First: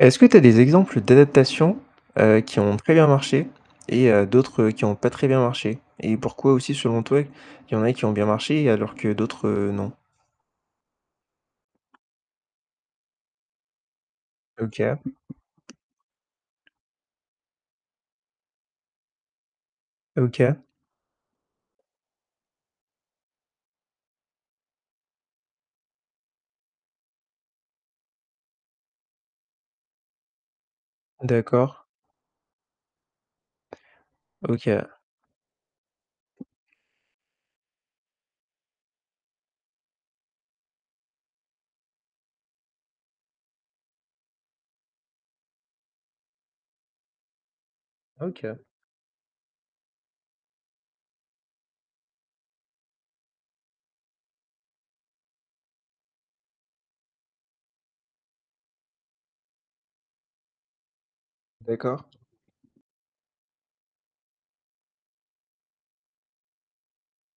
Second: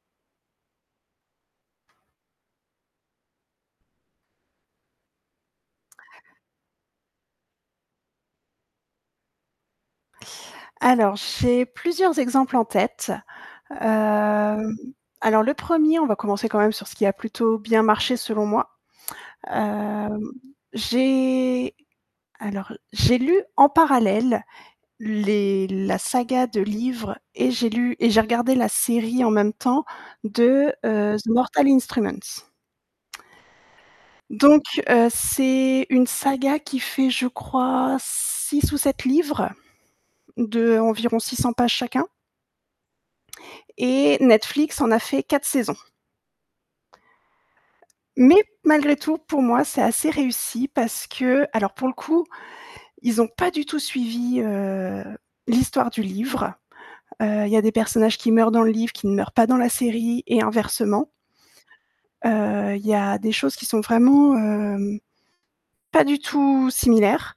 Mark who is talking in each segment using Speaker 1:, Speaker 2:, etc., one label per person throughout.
Speaker 1: Est-ce que tu as des exemples d'adaptation, heu, qui ont très bien marché et heu, d'autres qui ont pas très bien marché et pourquoi aussi selon toi, il y en a qui ont bien marché alors que d'autres non?
Speaker 2: Alors j'ai plusieurs exemples en tête, hem,
Speaker 1: OK.
Speaker 2: alors le 1er, on va commencer quand même sur ce qui a plutôt bien marché selon moi, hem,
Speaker 1: OK.
Speaker 2: j'ai alors, j'ai lu en parallèle les la saga de livres et j'ai lu et j'ai regardé la série en même temps de, heu, The Mortal
Speaker 1: D'accord.
Speaker 2: Instruments. Donc,
Speaker 1: OK.
Speaker 2: heu, c'est une saga qui fait, je crois 6 ou 7 livres d'environ 600 pages chacun et Netflix en a fait 4 saisons. Mais
Speaker 1: OK.
Speaker 2: malgré tout, pour moi, c'est assez réussi parce qu'alors, pour le coup, ils ont pas du tout suivi, heu, l'histoire du livre, heu, il y a des personnages qui meurent dans le livre, qui ne meurent pas dans la série et inversement,
Speaker 1: D'accord.
Speaker 2: heu, il y a des choses qui sont vraiment, hem, pas du tout similaires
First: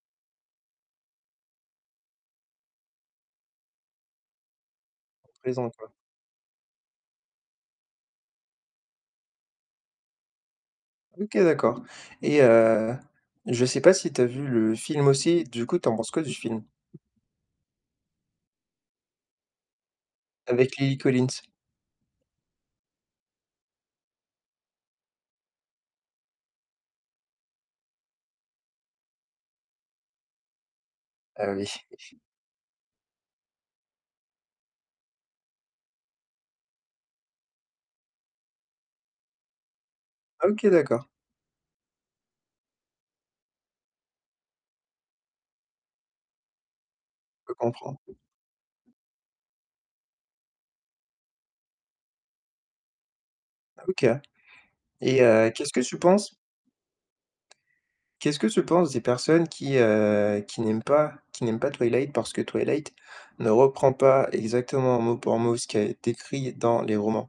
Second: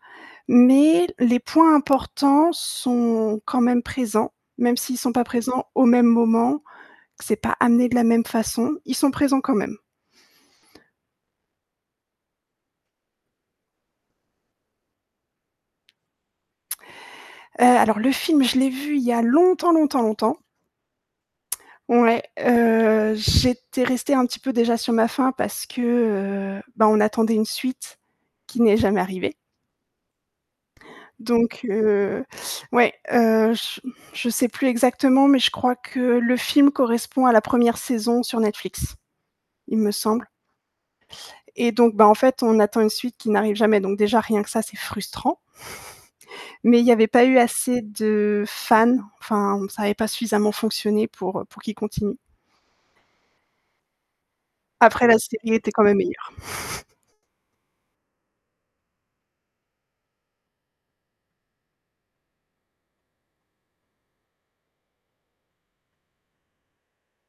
Speaker 2: mais les points importants sont quand même présents, même s'ils sont pas
Speaker 1: Au
Speaker 2: présents
Speaker 1: présent,
Speaker 2: au
Speaker 1: quoi?
Speaker 2: même moment, que c'est pas amené de la même façon, ils sont présents quand même.
Speaker 1: OK, d'accord et heu, je sais pas si tu as vu le film aussi, du coup, tu en penses quoi du film?
Speaker 2: Heu, alors le film, l'ai vu il y a longtemps, longtemps, longtemps.
Speaker 1: Avec Lily Collins.
Speaker 2: Ouais, heu, j'étais restée un petit peu déjà sur ma faim parce que, heu, ben, on attendait une suite qui n'est jamais arrivée
Speaker 1: Ah
Speaker 2: donc
Speaker 1: oui!
Speaker 2: heu, ouais, heu, je je sais plus exactement mais je crois que le film correspond à la 1re saison sur Netflix, il me semble
Speaker 1: Ah, OK d'accord.
Speaker 2: et donc, ben, en fait, on attend une suite qui n'arrive jamais donc, déjà, rien que ça, c'est frustrant mais il y avait pas eu
Speaker 1: Je peux
Speaker 2: assez
Speaker 1: comprendre.
Speaker 2: de fans, enfin, ça avait pas suffisamment fonctionné pour, heu, pour qu'ils continuent.
Speaker 1: Ah, OK
Speaker 2: Après la
Speaker 1: et heu,
Speaker 2: série était
Speaker 1: qu'est-ce que
Speaker 2: quand même
Speaker 1: tu
Speaker 2: meilleure.
Speaker 1: penses qu'est-ce que tu penses des personnes qui, heu, qui n'aiment pas qui n'aiment pas Twilight parce que Twilight ne reprend pas exactement, mot pour mot, ce qui a été écrit dans les romans?